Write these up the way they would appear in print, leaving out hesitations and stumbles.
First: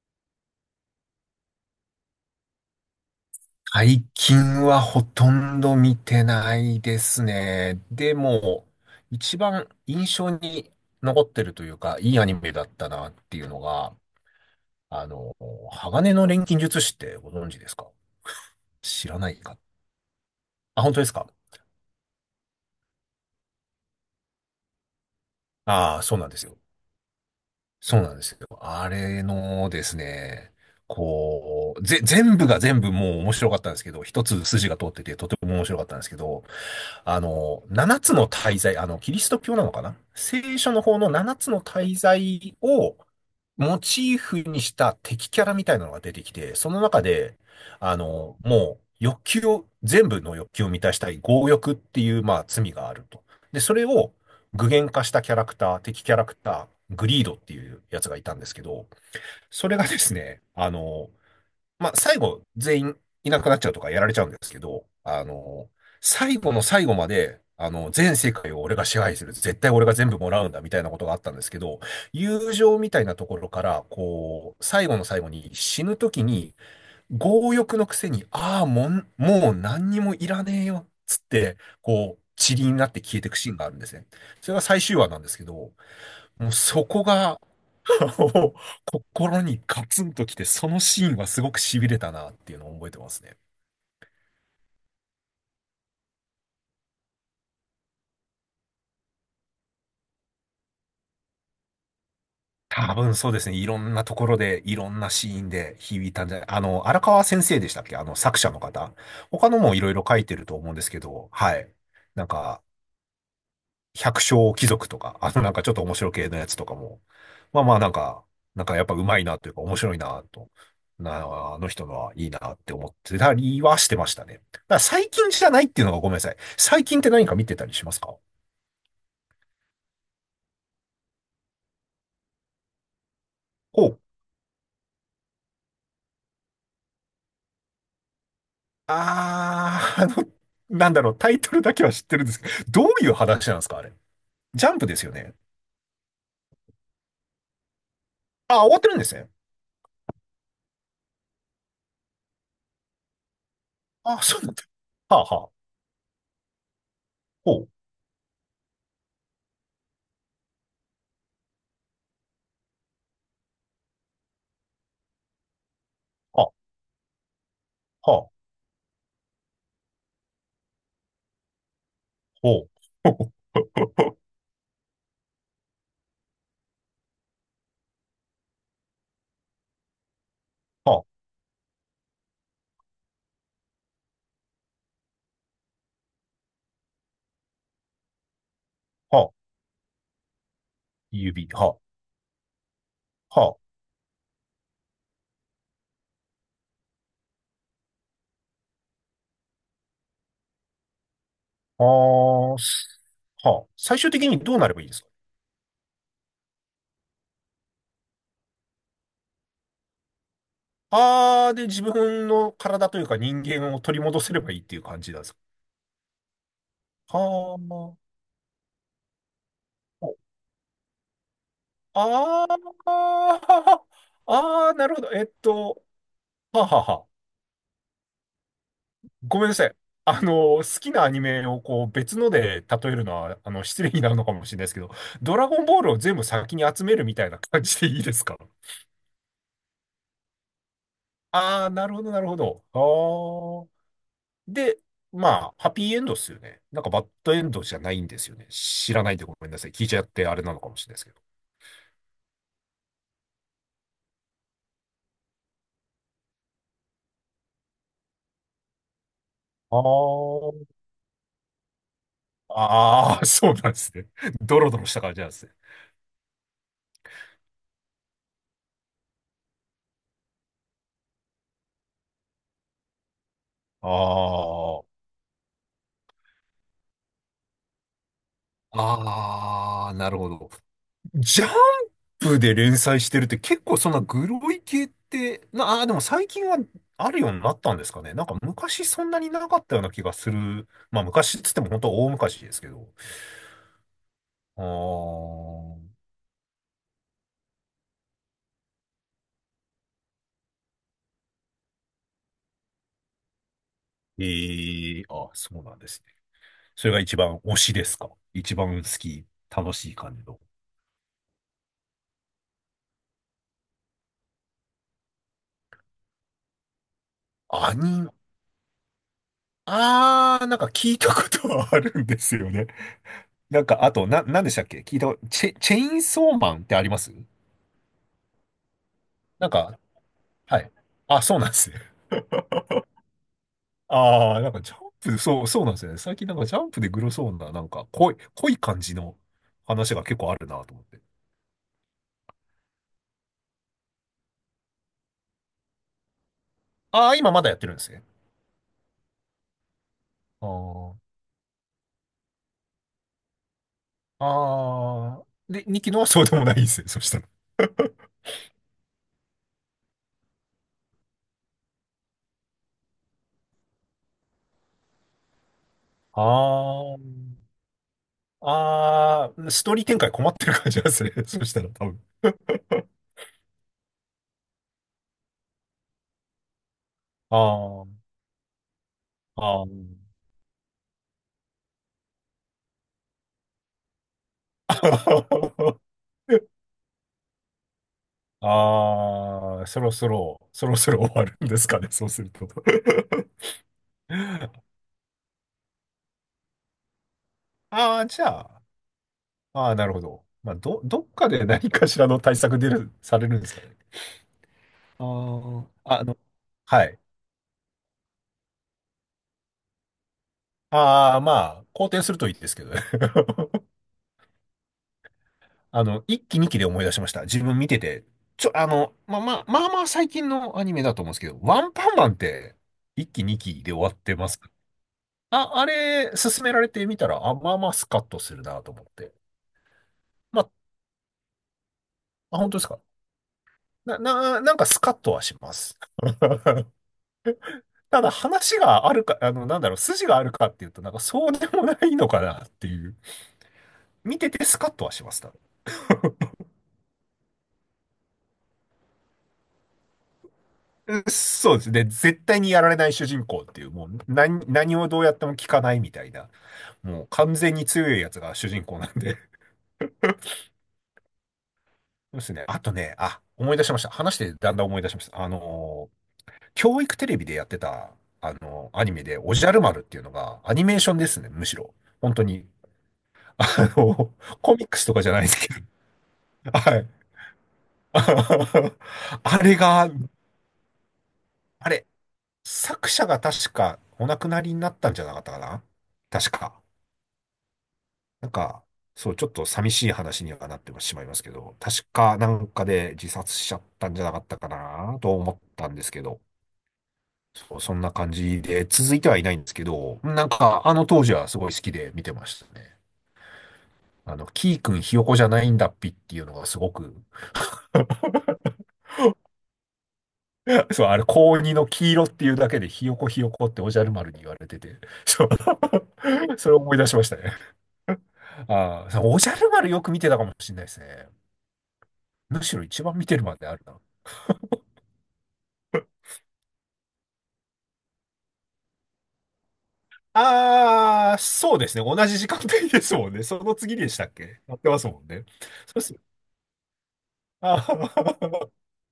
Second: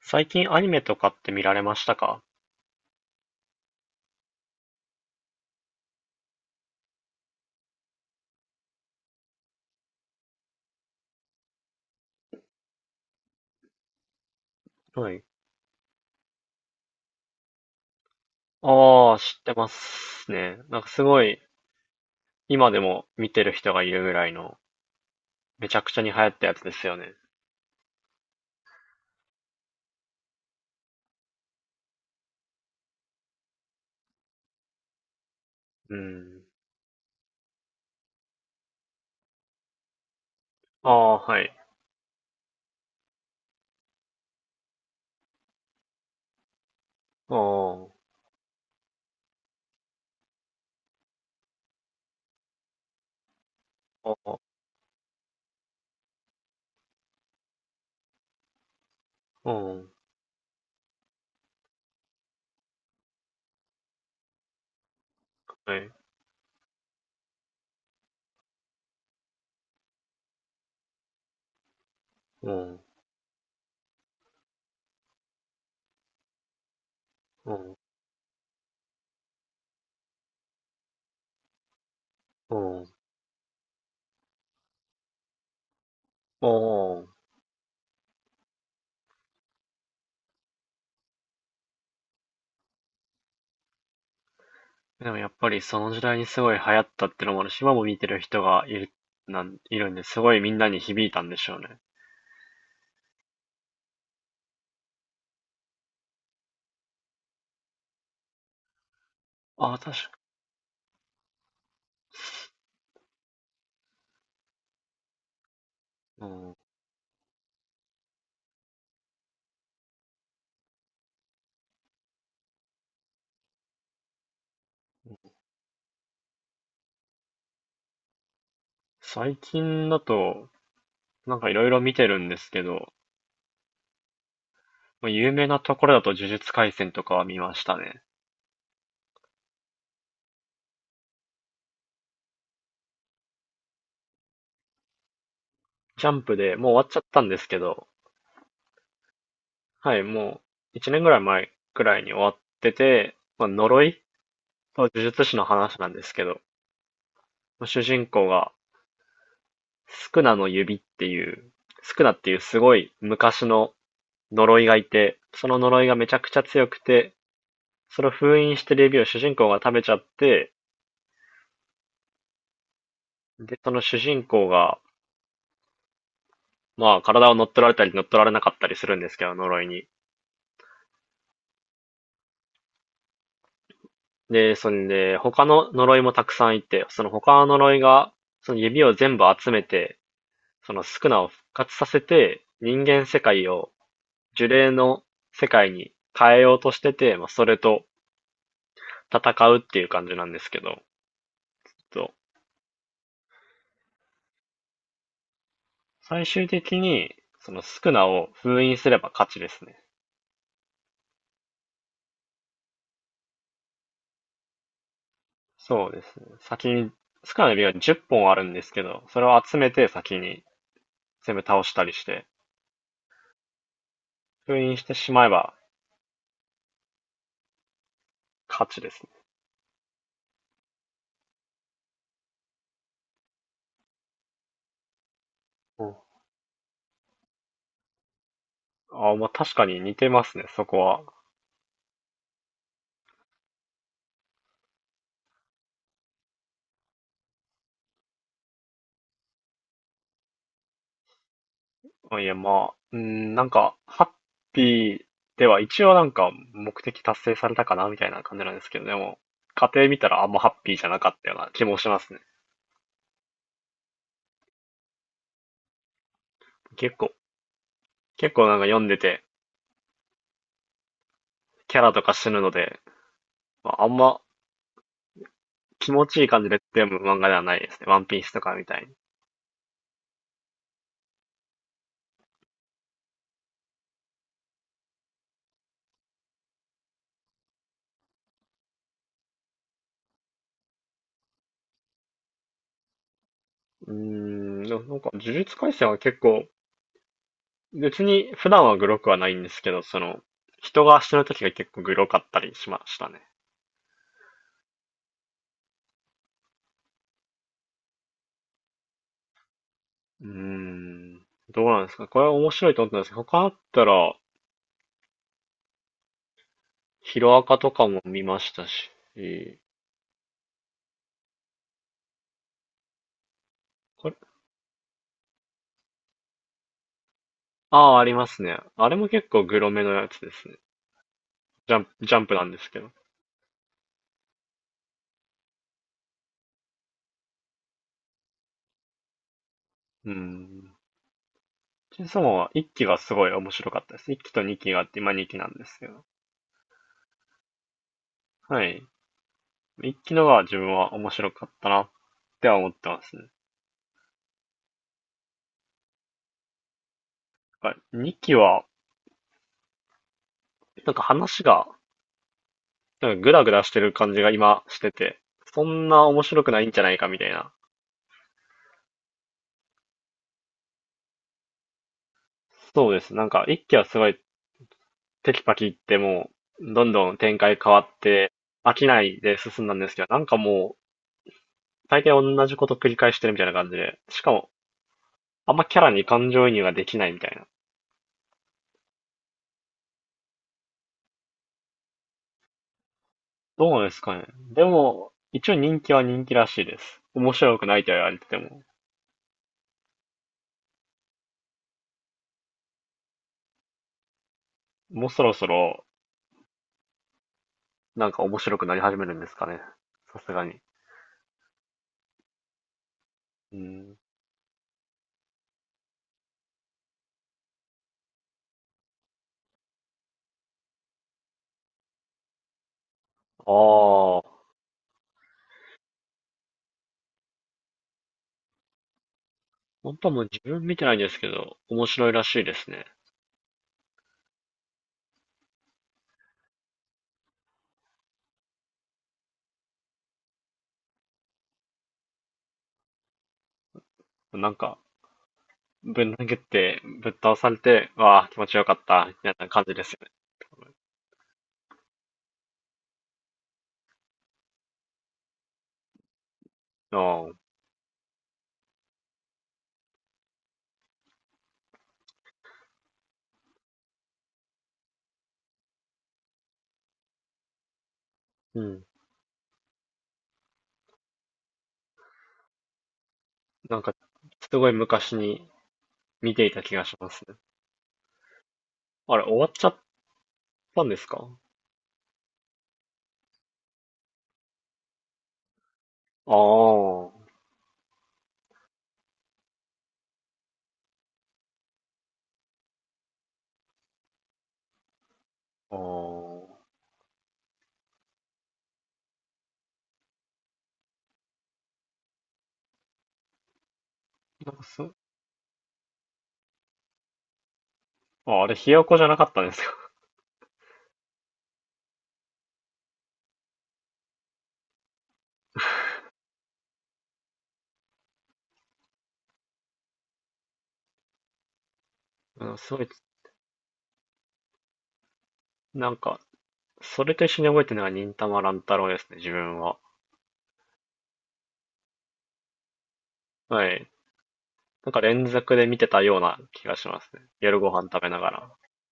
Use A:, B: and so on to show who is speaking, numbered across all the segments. A: 最近アニメとかって見られましたか？
B: 最近はほとんど見てないですね。でも、一番印象に残ってるというか、いいアニメだったなっていうのが、あ
A: はい。
B: の、鋼の錬金術師ってご存知ですか？知
A: ああ、
B: らな
A: 知
B: い
A: って
B: か。
A: ますね。なん
B: あ、
A: か
B: 本当
A: す
B: です
A: ご
B: か？
A: い、今でも見てる人がいるぐらいの、めちゃく
B: あ
A: ち
B: あ
A: ゃ
B: ー、
A: に
B: そ
A: 流
B: う
A: 行
B: なんで
A: っ
B: す
A: たや
B: よ。
A: つですよね。
B: そうなんですよ。あれのですね、こう、全部が全部もう面白かったんですけど、一つ筋が通っててとても面白かっ
A: う
B: たんですけ
A: ん。
B: ど、あの、七つの大罪、あの、キリスト教なのかな、聖書の
A: あ
B: 方の
A: あ、
B: 七
A: は
B: つ
A: い。
B: の大罪をモチーフにした敵キャラみたいなのが出てきて、その中
A: あ
B: で、
A: あ、
B: あの、もう欲求を、全部の欲求を満たしたい、強欲っていう、まあ、罪があると。で、それを
A: ああ、
B: 具現化したキャラクター、敵キャラクター、グリードっていうやつがいたんですけど、
A: う
B: それが
A: ん、
B: ですね、あの、まあ、最後、全員いなくなっちゃうとかやられちゃうんですけど、あの、
A: はい。
B: 最後の最後まで、あの、全世界を俺が支配する。絶対俺が全部もらうんだ、みたいなことがあったんですけど、
A: う
B: 友情
A: ん、
B: みたいなところから、こう、最後の最後に死ぬ時に、
A: う
B: 強
A: ん、
B: 欲のくせに、ああ、もう何にもいらねえよ、つって、こう、
A: う
B: 塵に
A: ん、
B: なって消えていくシーンがあるんですね。それが最終話なんですけど、
A: う
B: もうそこ
A: ん。
B: が、お心にガツンときて、そのシーンはすごく痺れたなっていうのを覚えてますね。
A: でもやっぱりその時代にすごい流行ったってのもあるし、今も見てる人がいる、いるんで、すごいみんなに響いたんでしょうね。
B: 多分そうですね。いろんなところで、いろんなシーンで響いたんじゃない、あの、荒川先生でしたっけ、あの、作者の方。他の
A: あ
B: も
A: あ、
B: いろいろ
A: 確
B: 書
A: か。
B: いてると思うんですけど、はい。なんか、百姓貴族とか、あの、なんかちょっと面白
A: う
B: 系のや
A: ん、
B: つとかも、まあまあなんか、なんかやっぱ上手いなというか面白いなと、な、あの人のはいいなって思ってたりはしてましたね。だから最近じゃないっていうのがごめんなさい。最近って何か見てたりしますか？
A: 最近だと、なんかいろいろ見てるんですけど、
B: ほう。
A: まあ、有名なところだと呪術廻戦とかは見ましたね。
B: あー、あの、なんだろう、タイトルだけは知ってるんですけど、どういう話なんですかあれ。ジャンプですよね。
A: ジャンプでもう終わっちゃったんですけど、
B: あ、終わってるんですね。
A: はい、もう1年ぐらい前くらいに終わってて、まあ、呪い
B: あ、そうなんだ。
A: と呪
B: は
A: 術
B: あ
A: 師の
B: はあ。
A: 話なんですけど、
B: ほ
A: まあ
B: う。
A: 主人公がスクナの指っていう、スクナっていうすごい昔の呪いがいて、その呪いがめちゃくちゃ
B: は
A: 強くて、それを
B: あ、はあ、
A: 封印してる指を主人公が食べちゃって、
B: ほう。ほう、
A: で、その主人公が、まあ体を乗っ取られたり乗っ取られなかったりするんですけど、呪いに。
B: は
A: で、そんで、他の呪いもたくさんいて、その他の呪いが、その指を全
B: あ、
A: 部
B: はあ、
A: 集めて、そのスクナを復
B: 指、
A: 活
B: は
A: させて、人間世
B: あ、
A: 界
B: は
A: を
B: あ。
A: 呪霊の世界に変えようとしてて、まあ、それと戦うっていう感じなんですけど、
B: あ
A: そう
B: あ、す、はあ、最終的にどうなればいいですか？
A: 最終的に、そのスクナを封印すれば勝ちですね。
B: ああー、で、自分の体というか人間を取り戻せればいいっていう感じなんですか？
A: そうですね。先に、
B: は
A: スクナの指が10本あるんですけど、それを集めて
B: あ、
A: 先に全部倒したりして、
B: ああ、
A: 封
B: ああ、
A: 印し
B: な
A: て
B: るほ
A: し
B: ど。え
A: ま
B: っ
A: えば
B: と、はあはあはあ。
A: 勝ちですね。
B: ごめんなさい。あの、好きなアニメをこう別ので例えるのは、あの、失礼になるのかもしれないですけど、ドラゴンボー
A: う
B: ル
A: ん、
B: を全部先に集めるみたいな感じでいいですか？
A: ああ、まあ確かに似てますね、そこは。
B: ああー、なるほど、なるほど。で、まあ、ハッピーエンドっすよね。なんかバッドエンドじゃないんですよね。知らないでごめんなさい。聞いちゃってあれなのかもしれないですけど。
A: あいや、まあ、うん、なんか、ハッピーでは一応なんか目的達成されたかなみたいな感じなんですけど、でも、家庭見たらあんまハッピーじゃなかったような気もしますね。
B: ああああ、そうなんですね。ドロドロした感じなんですね。
A: 結構、結構なんか読んでて、キャラとか死ぬので、まあ、あ
B: あ
A: んま
B: あ。
A: 気持ちいい感じで読む漫画ではないですね。ワンピースとかみたいに。
B: ああ、なるほど。ジャンプで連載してるって結構そんなグロい系って、な、ああ、でも最近はあるようになったんですかね。なんか昔そんなになかったような気がする。まあ、昔っつっても本当大昔ですけど。
A: うーん、
B: ああ、
A: でもなんか、呪術廻戦は結構、別に普段はグロくはないんですけど、その、人が死ぬ時が結構グロかったりしましたね。
B: ええあ、そうなんですね。それが一番推しですか？一番好き、楽しい感じ
A: うー
B: の。
A: ん。どうなんですか？これは面白いと思ったんですけど、他あったら、ヒロアカと
B: ア
A: かも
B: ニメ、
A: 見ましたし、
B: あー、なんか聞いたことはあるんですよね。なんか、あと、
A: これ、
B: なんでしたっけ聞いたこと、チェインソーマンってあります？
A: ああ、ありますね。あれも結構
B: なん
A: グロ
B: か、
A: めのやつですね。
B: はい。あ、そうなんですね。
A: ジャンプなんですけど。
B: あー、なんかジャンプ、そう、そうなんですよね。最近なんかジャンプでグロそうな、なんか濃い、濃い感じの話が
A: う
B: 結構あるな
A: ん。
B: と思って。
A: チェンソーマンは1期がすごい面白かったです。1期と2期があって、今2期なんですけど。
B: あー、今まだやってるんですね。
A: はい。1期のが
B: あ
A: 自分は面
B: ー、
A: 白かったなっては思ってますね。
B: あー、で、2期のはそうでもないんですね。そしたら。
A: な2期は、なんか話が、なんかグダグダしてる感じが今してて、そんな面白くないんじゃな
B: あ
A: い
B: ー。
A: かみたいな、
B: ああ、ストーリー展開困ってる感じですね。そしたら多分。
A: そうです。なんか、一期はすごいテキパキ言ってもう、どんどん展開変わ
B: あ
A: って、飽きないで
B: あ、あ
A: 進
B: あ。
A: んだんですけど、なんかもう、大体同じこと繰り返してるみたいな感じで、しかも、あんまキャラに感情移入ができないみたいな。
B: ああ、そろそろ、そろそろ終わるんですかね、そうすると。
A: どうですかね。でも、一応人気は人気らしいです。面白くないとは
B: あ
A: 言
B: あ、
A: われ
B: じ
A: て
B: ゃ
A: ても、
B: あ、ああ、なるほど。まあ、どっかで何かしらの対策出る、されるんですかね。あ
A: もうそろそろ、
B: あ、あの、はい。
A: なんか面白くなり始めるんですかね。さすがに。
B: ああ、まあ、好転するといいですけどね。
A: うん。
B: あの、一期二期で思い出しました。自分見てて。ちょ、あの、まあまあ、まあまあ最近のアニメだと思うんですけど、ワンパンマンって一期二期で終わって
A: あ
B: ま
A: あ、
B: す。あ、あれ、勧められてみたら、あ、まあまあスカッとするなと思って。
A: 本当はもう
B: ま
A: 自
B: あ、
A: 分見てないんですけど、面白いらし
B: あ、
A: い
B: 本
A: で
B: 当です
A: す
B: か。
A: ね。
B: なんかスカッとはします。ただ話があるか、あの、なんだろう、筋があるかっていうと、なんかそうでもないのかなっていう。見てて
A: なん
B: スカッ
A: か、
B: とはします。多分
A: ぶん投げて、ぶっ倒されて、わあ、気持ちよかった、みたいな感じですよね。
B: うんそうですね。絶対にやられない主人公っていう、もう何をどうやっても聞かないみたいな。もう
A: あ
B: 完
A: あ、
B: 全に強いやつが主人公なんで。そうですね。あとね、あ、思い出しました。話してだんだん思い出しました。あのー、教育テレビでやってた、あ
A: う
B: のー、
A: ん。
B: アニメで、おじゃる丸っていうのが、アニメーションですね、むしろ。本当に。あの
A: なんか、
B: ー、コ
A: す
B: ミ
A: ご
B: ッ
A: い
B: クスとかじゃ
A: 昔
B: ないです
A: に
B: け
A: 見てい
B: ど。
A: た気
B: は
A: が
B: い。
A: しますね。あ れ、終
B: あ
A: わっ
B: れ
A: ちゃっ
B: が、
A: たんですか？
B: あれ、作者が確かお亡くなりになったんじゃなかったかな、確
A: あ
B: か。
A: あ、
B: なんか、そう、ちょっと寂しい話にはなってしまいますけど、確かなんかで自殺しちゃったんじゃなかったかなと思ったん
A: あ
B: ですけど、
A: あ。
B: そう、そんな感じで、続いてはいないんですけど、なんかあの当時はすごい好きで見てましたね。あの、
A: な
B: キ
A: ん
B: ー
A: か
B: 君
A: す、
B: ひよこじゃないんだっぴっていうのがすごく
A: あ、あれ、ひよこじゃなかったんですよ。
B: そう、あれ、高2の黄色っていうだけでひよこひよこっておじゃる丸に言われてて、そう、それを思い出しましたね。ああ、そう、おじゃる丸よく見てたかもしれないですね。む
A: う
B: し
A: ん、
B: ろ
A: すご
B: 一
A: い、
B: 番見てるまであるな。
A: なんか、それと一緒に覚えてるのが忍たま乱太郎ですね、自分は。
B: ああ、そうですね。同じ時間帯ですもんね。その
A: は
B: 次で
A: い。
B: したっけ、やってます
A: なん
B: も
A: か
B: んね。
A: 連続で
B: そう
A: 見
B: で
A: て
B: す。
A: たような気がしますね。
B: あ
A: 夜ご飯食べなが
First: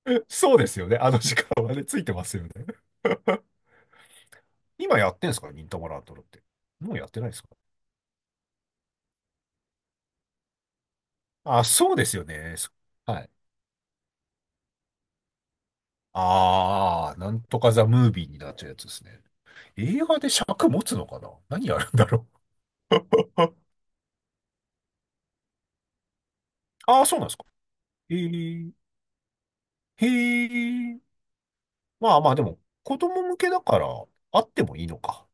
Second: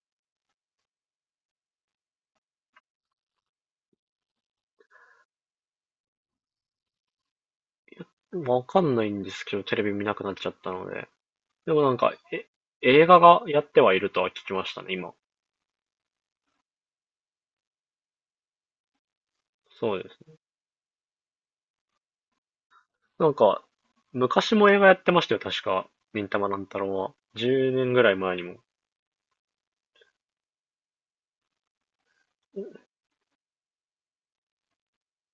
B: ー、 そうですよね。あの時間はね、ついてますよね。今やってんすか忍たま乱太郎って。もうやってないですか？
A: ら。わかんないんですけど、テレビ見なくなっちゃったので。
B: あ、
A: でもな
B: そう
A: ん
B: で
A: か、
B: すよ
A: え、
B: ね。そ、
A: 映画
B: はい。
A: がやってはいるとは聞きましたね、今。
B: ああ、なんとかザ・ムービーになっちゃうやつですね。
A: そ
B: 映
A: うです
B: 画で
A: ね。
B: 尺持つのかな、何やるんだろ
A: なん
B: う。
A: か、昔も映画やってましたよ、確か。忍たま乱太郎
B: ああ、
A: は。
B: そうなんですか。
A: 10年ぐらい
B: へ
A: 前にも。
B: え、へえ。まあまあ、でも、子供向けだから、あってもいいのか。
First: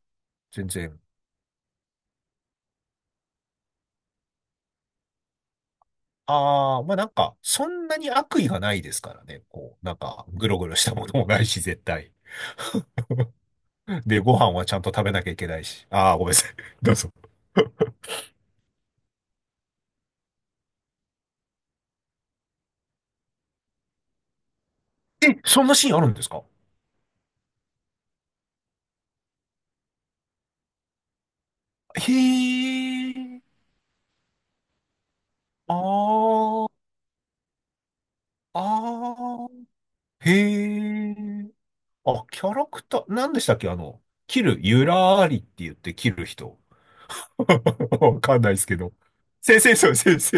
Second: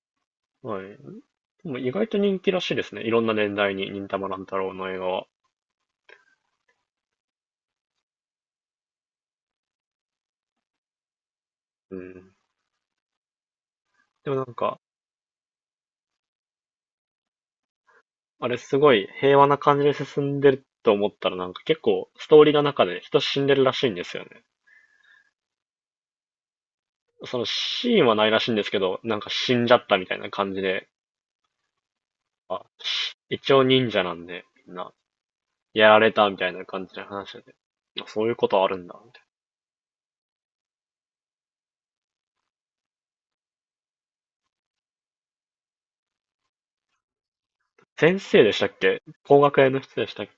B: 全
A: はい。
B: 然。
A: でも意外と人気らしいですね。いろんな年代に忍たま乱太郎の映画は。
B: ああ、まあなんか、そんなに悪意がないですからね。こう、なんか、ぐろぐろしたものもないし、絶
A: う
B: 対。
A: ん。
B: で、
A: で
B: ご
A: もな
B: 飯
A: ん
B: はちゃ
A: か、
B: んと食べなきゃいけないし。ああ、ごめんなさい。どうぞ。
A: あれすごい平和な感じで進んでると思ったらなんか結構ストーリーの中で人死んでるらしいんですよね。
B: え、そんなシーンあるんですか？
A: そのシーンはないらしいんですけど、なんか死んじゃったみたいな感じで、
B: へ
A: あ、
B: え、
A: 一応忍者なんで、みんな。
B: あ
A: やられたみたいな
B: ー、
A: 感じで話してて。あそういうことあるんだ、みたい
B: あー、へえ、あ、キャラクター、何でしたっけあの、キル、ユラーリって言ってキル人。
A: な。先
B: わかん
A: 生で
B: ないで
A: した
B: すけ
A: っ
B: ど。
A: け工学
B: 先
A: 園
B: 生、
A: の
B: そ
A: 人
B: う、
A: でし
B: 先
A: たっけ？
B: 生。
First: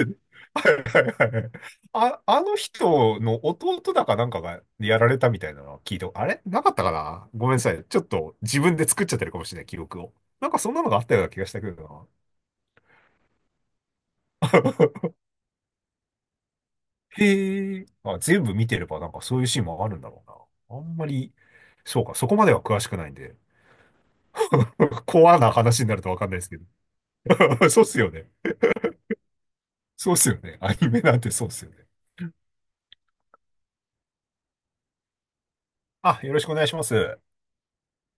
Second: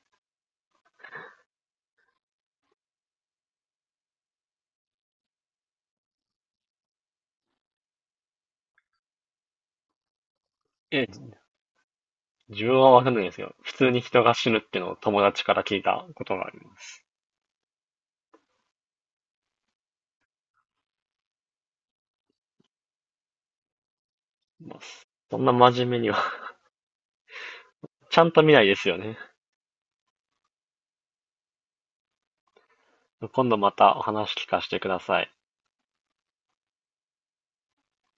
B: はいはいはいはい。あ、あの人の弟だかなんかがやられたみたいなのは聞いた。あれなかったかな、ごめんなさい。ちょっと自分で作っちゃってるかもしれない、記録を。なんかそんなのがあ
A: え、
B: ったような気がしたけど
A: 自分はわかんないんですけど、普通に人が死
B: な。
A: ぬってのを 友達から聞いたことがあります。
B: へえ。あ、全部見てればなんかそういうシーンもあるんだろうな。あんまり、そうか、そこまでは詳しくないんで。
A: ます
B: コ
A: そ
B: ア
A: ん
B: な
A: な真
B: 話
A: 面
B: にな
A: 目
B: る
A: に
B: と
A: は、
B: わかんないですけど。そうっす よ
A: ちゃ
B: ね。
A: んと見ないですよね。
B: そうっすよね。アニメなんてそうっすよね。
A: 今度またお話聞かせてください。
B: あ、よろしくお願いします。